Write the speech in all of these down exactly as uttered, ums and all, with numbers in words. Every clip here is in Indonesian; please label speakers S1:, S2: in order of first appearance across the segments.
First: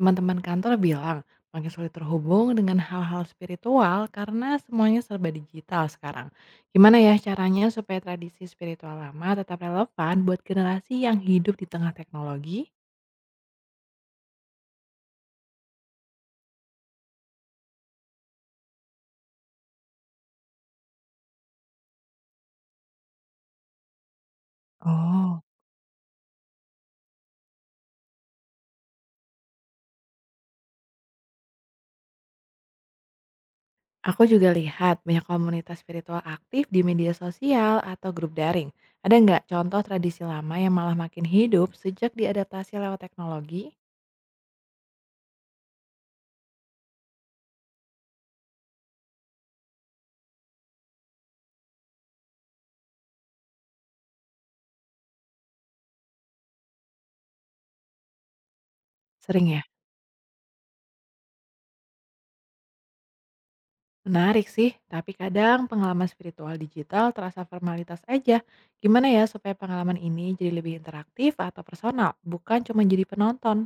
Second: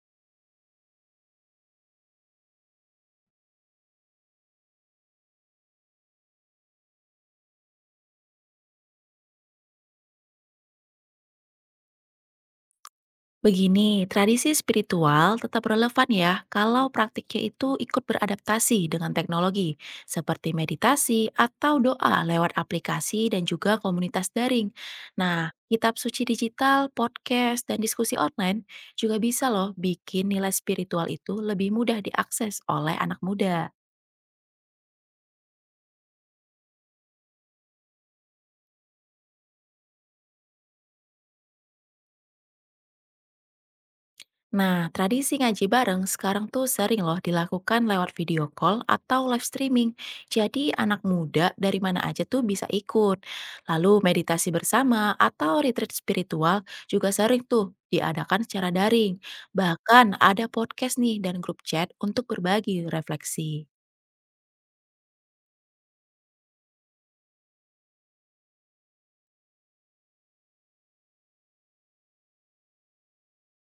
S1: Teman-teman kantor bilang makin sulit terhubung dengan hal-hal spiritual karena semuanya serba digital sekarang. Gimana ya caranya supaya tradisi spiritual lama tetap relevan buat generasi yang hidup di tengah teknologi?
S2: Begini, tradisi spiritual tetap relevan ya kalau praktiknya itu ikut beradaptasi dengan teknologi, seperti meditasi atau doa lewat aplikasi dan juga komunitas daring.
S1: Oh,
S2: Nah, kitab suci digital, podcast, dan diskusi online juga bisa loh bikin nilai spiritual itu lebih mudah diakses oleh anak muda.
S1: aku juga lihat banyak komunitas spiritual aktif di media sosial atau grup daring. Ada nggak contoh tradisi lama yang malah makin hidup sejak diadaptasi lewat teknologi?
S2: Nah, tradisi ngaji bareng sekarang tuh sering loh dilakukan lewat video call atau live streaming. Jadi anak muda dari mana aja tuh bisa ikut. Lalu meditasi bersama atau retreat spiritual juga sering tuh diadakan secara daring.
S1: Sering ya?
S2: Bahkan ada podcast nih dan grup chat untuk berbagi refleksi.
S1: Menarik sih, tapi kadang pengalaman spiritual digital terasa formalitas aja. Gimana ya supaya pengalaman ini jadi lebih interaktif atau personal, bukan cuma jadi penonton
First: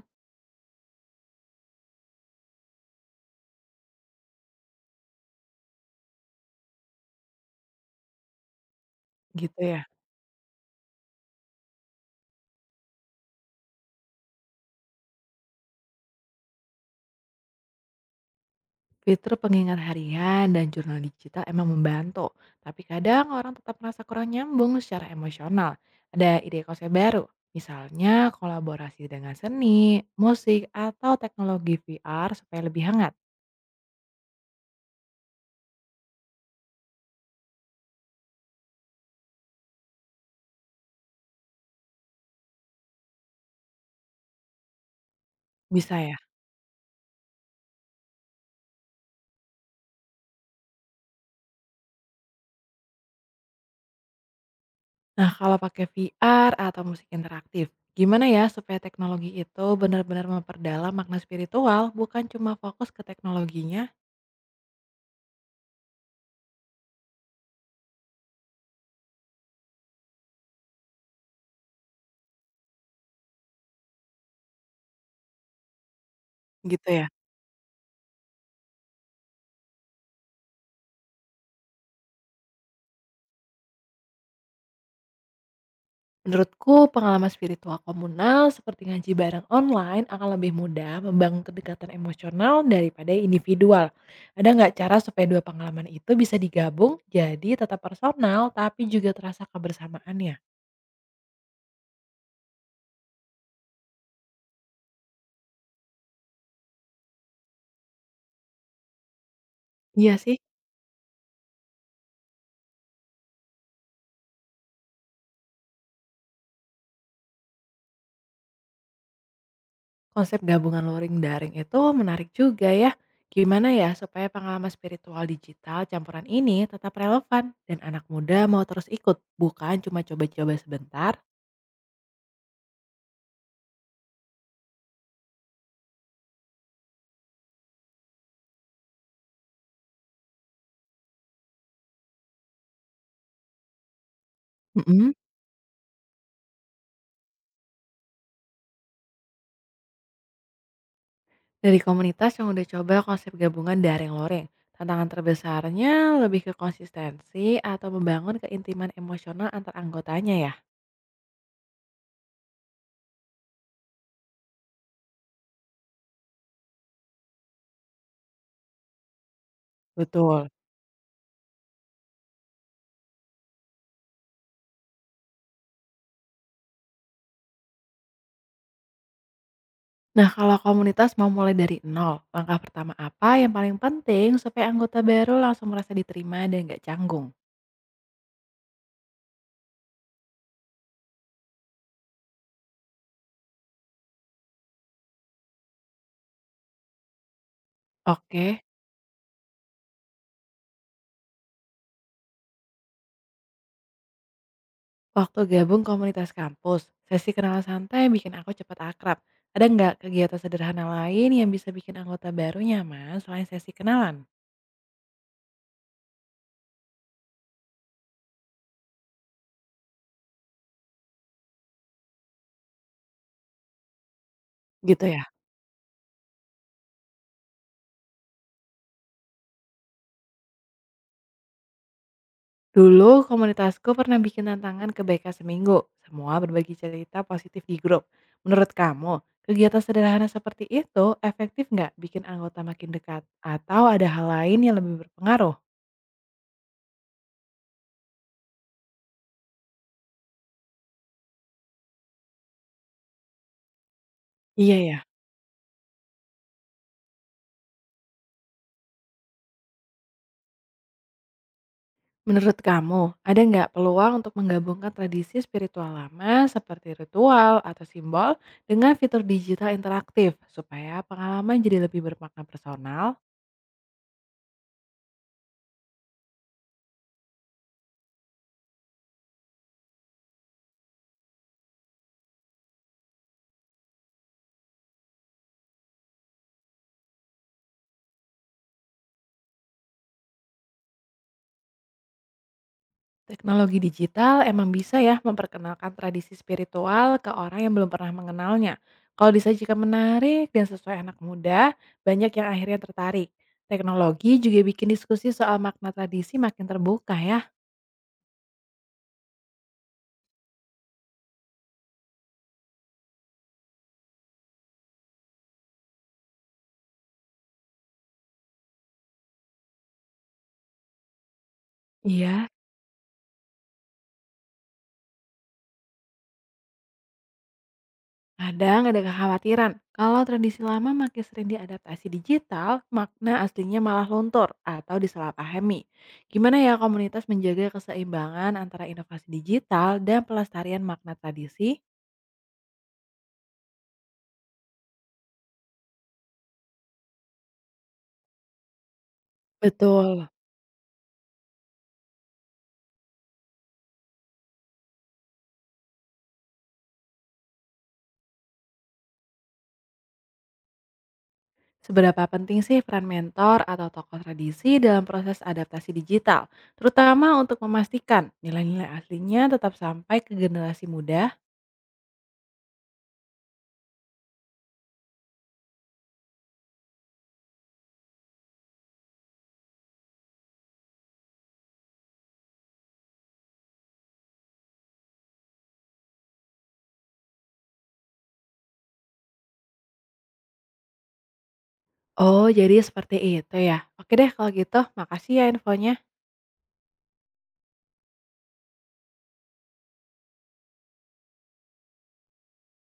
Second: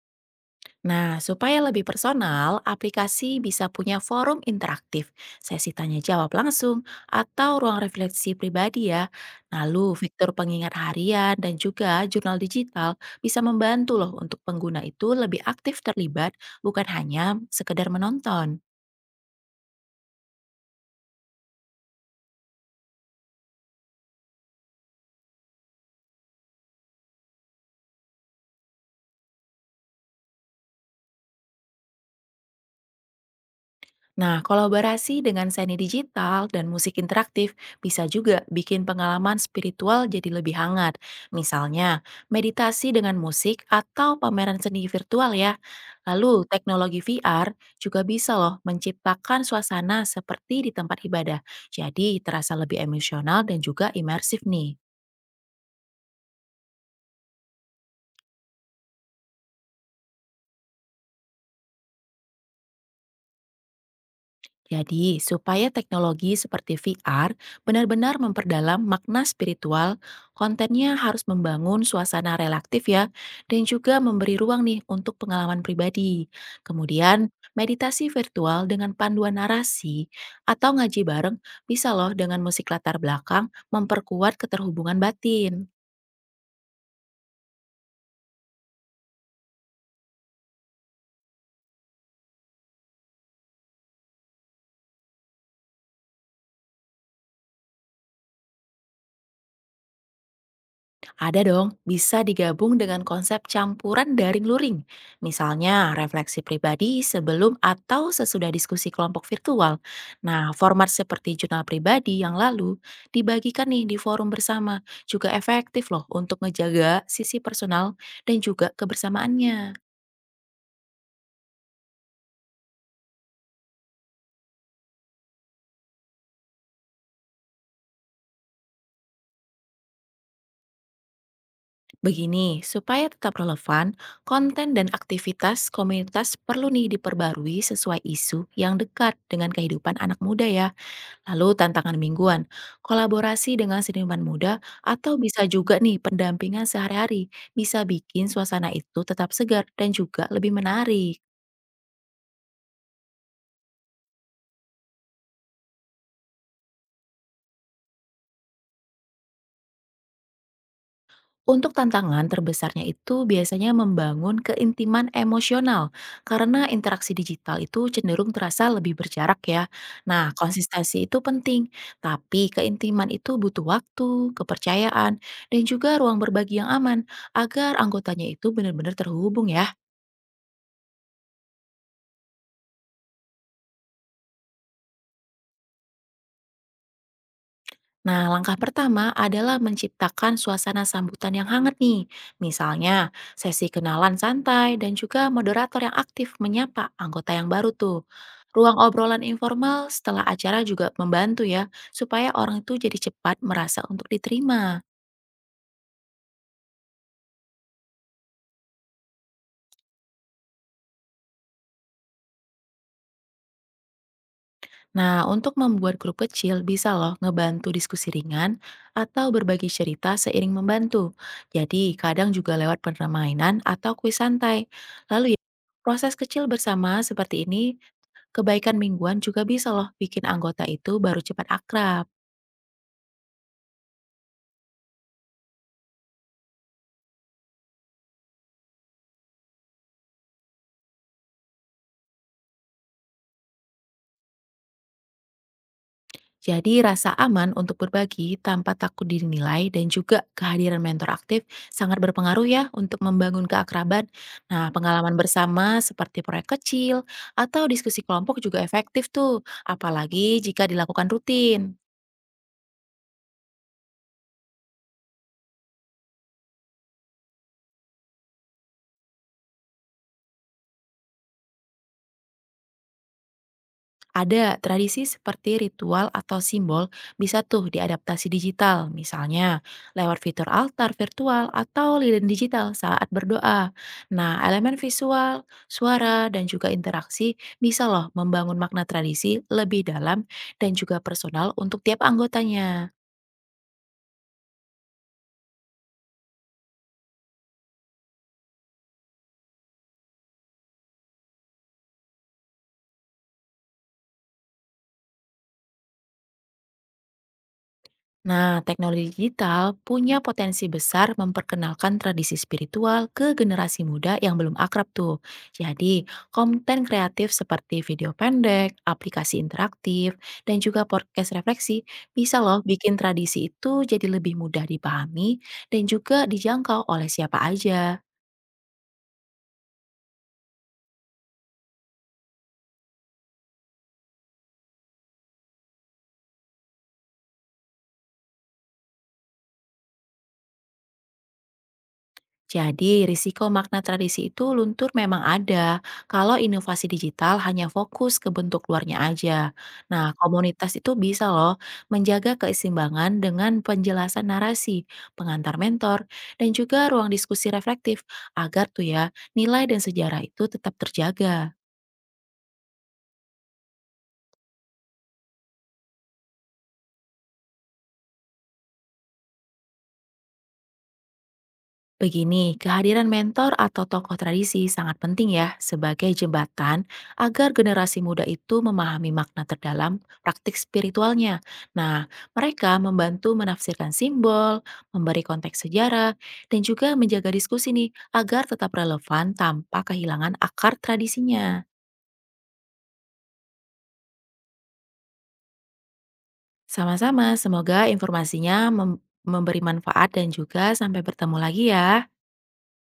S2: Nah, supaya lebih personal, aplikasi bisa punya forum interaktif, sesi tanya jawab langsung, atau ruang refleksi pribadi ya.
S1: gitu ya.
S2: Lalu, fitur pengingat harian dan juga jurnal digital bisa membantu loh untuk pengguna itu lebih aktif terlibat, bukan hanya sekedar menonton.
S1: Fitur pengingat harian dan jurnal digital emang membantu, tapi kadang orang tetap merasa kurang nyambung secara emosional. Ada ide konsep baru, misalnya kolaborasi dengan seni, musik, atau teknologi V R supaya lebih hangat.
S2: Nah, kolaborasi dengan seni digital dan musik interaktif bisa juga bikin pengalaman spiritual jadi lebih hangat. Misalnya, meditasi dengan musik atau pameran seni virtual ya.
S1: Bisa ya?
S2: Lalu, teknologi V R juga bisa loh menciptakan suasana seperti di tempat ibadah. Jadi, terasa lebih emosional dan juga imersif nih.
S1: Nah, kalau pakai V R atau musik interaktif, gimana ya supaya teknologi itu benar-benar memperdalam makna spiritual, bukan cuma fokus ke teknologinya
S2: Jadi, supaya teknologi seperti V R benar-benar memperdalam makna spiritual, kontennya harus membangun suasana relaktif ya, dan juga memberi ruang nih untuk pengalaman pribadi.
S1: gitu ya?
S2: Kemudian, meditasi virtual dengan panduan narasi atau ngaji bareng bisa loh dengan musik latar belakang memperkuat keterhubungan batin.
S1: Menurutku, pengalaman spiritual komunal seperti ngaji bareng online akan lebih mudah membangun kedekatan emosional daripada individual. Ada nggak cara supaya dua pengalaman itu bisa digabung jadi tetap personal tapi juga terasa kebersamaannya?
S2: Ada dong, bisa digabung dengan konsep campuran daring luring. Misalnya, refleksi pribadi sebelum atau sesudah diskusi kelompok virtual.
S1: Iya sih.
S2: Nah, format seperti jurnal pribadi yang lalu dibagikan nih di forum bersama. Juga efektif loh untuk ngejaga sisi personal dan juga kebersamaannya.
S1: Konsep gabungan luring daring itu menarik juga ya. Gimana ya supaya pengalaman spiritual digital campuran ini tetap relevan dan anak muda mau terus ikut, bukan cuma coba-coba sebentar?
S2: Begini, supaya tetap relevan, konten dan aktivitas komunitas perlu nih diperbarui sesuai isu yang dekat dengan kehidupan anak muda ya. Lalu tantangan mingguan, kolaborasi dengan seniman muda,
S1: Mm-mm.
S2: atau bisa juga nih pendampingan sehari-hari, bisa bikin suasana itu tetap segar dan juga lebih menarik.
S1: Dari komunitas yang udah coba konsep gabungan daring luring, tantangan terbesarnya lebih ke konsistensi atau membangun keintiman emosional antar anggotanya ya.
S2: Untuk tantangan terbesarnya itu biasanya membangun keintiman emosional, karena interaksi digital itu cenderung terasa lebih berjarak ya. Nah,
S1: Betul.
S2: konsistensi itu penting, tapi keintiman itu butuh waktu, kepercayaan, dan juga ruang berbagi yang aman, agar anggotanya itu benar-benar terhubung ya.
S1: Nah, kalau komunitas mau mulai dari nol, langkah pertama apa yang paling penting supaya anggota baru langsung merasa diterima dan nggak canggung?
S2: Nah, langkah pertama adalah menciptakan suasana sambutan yang hangat nih. Misalnya, sesi kenalan santai dan juga moderator yang aktif menyapa anggota yang baru tuh.
S1: Oke,
S2: Ruang obrolan informal setelah acara juga membantu ya, supaya orang itu jadi cepat merasa untuk diterima.
S1: waktu gabung komunitas kampus, sesi kenalan santai bikin aku cepat akrab. Ada nggak kegiatan sederhana lain yang bisa bikin anggota baru nyaman selain sesi kenalan?
S2: Nah, untuk membuat grup kecil bisa loh ngebantu diskusi ringan atau berbagi cerita seiring membantu. Jadi, kadang juga lewat permainan atau kuis santai.
S1: Gitu ya.
S2: Lalu ya, proses kecil bersama seperti ini, kebaikan mingguan juga bisa loh bikin anggota itu baru cepat akrab.
S1: Dulu komunitasku pernah bikin tantangan kebaikan seminggu. Semua berbagi cerita positif di grup. Menurut kamu, kegiatan sederhana seperti itu efektif nggak bikin anggota makin dekat? Atau ada hal lain yang lebih berpengaruh?
S2: Jadi rasa aman untuk berbagi tanpa takut dinilai dan juga kehadiran mentor aktif sangat berpengaruh ya untuk membangun keakraban. Nah,
S1: Iya ya.
S2: pengalaman bersama seperti proyek kecil atau diskusi kelompok juga efektif tuh, apalagi jika dilakukan rutin.
S1: Menurut kamu, ada nggak peluang untuk menggabungkan tradisi spiritual lama seperti ritual atau simbol dengan fitur digital interaktif supaya pengalaman jadi lebih bermakna personal?
S2: Ada tradisi seperti ritual atau simbol bisa tuh diadaptasi digital, misalnya lewat fitur altar virtual atau lilin digital saat berdoa. Nah, elemen visual, suara, dan juga interaksi bisa loh membangun makna tradisi lebih dalam dan juga personal untuk tiap anggotanya.
S1: Teknologi digital emang bisa ya memperkenalkan tradisi spiritual ke orang yang belum pernah mengenalnya. Kalau disajikan menarik dan sesuai anak muda, banyak yang akhirnya tertarik. Teknologi juga bikin diskusi soal makna tradisi makin terbuka ya.
S2: Nah, teknologi digital punya potensi besar memperkenalkan tradisi spiritual ke generasi muda yang belum akrab tuh. Jadi, konten kreatif seperti video pendek, aplikasi interaktif, dan juga podcast refleksi bisa
S1: Iya,
S2: loh bikin tradisi itu jadi lebih mudah dipahami dan juga dijangkau oleh siapa aja.
S1: kadang ada kekhawatiran, kalau tradisi lama makin sering diadaptasi digital, makna aslinya malah luntur atau disalahpahami. Gimana ya komunitas menjaga keseimbangan antara inovasi digital dan pelestarian makna tradisi?
S2: Jadi, risiko makna tradisi itu luntur memang ada kalau inovasi digital hanya fokus ke bentuk luarnya aja. Nah,
S1: Betul.
S2: komunitas itu bisa loh menjaga keseimbangan dengan penjelasan narasi, pengantar mentor, dan juga ruang diskusi reflektif agar tuh ya nilai dan sejarah itu tetap terjaga.
S1: Seberapa penting sih peran mentor atau tokoh tradisi dalam proses adaptasi digital, terutama untuk memastikan nilai-nilai aslinya tetap sampai ke generasi muda?
S2: Begini, kehadiran mentor atau tokoh tradisi sangat penting ya sebagai jembatan agar generasi muda itu memahami makna terdalam praktik spiritualnya. Nah, mereka membantu menafsirkan simbol, memberi konteks sejarah, dan juga menjaga diskusi nih agar tetap relevan tanpa kehilangan akar tradisinya.
S1: Oh, jadi seperti itu ya. Oke deh kalau gitu, makasih ya infonya.
S2: Sama-sama, semoga informasinya mem- memberi manfaat dan juga sampai bertemu lagi ya.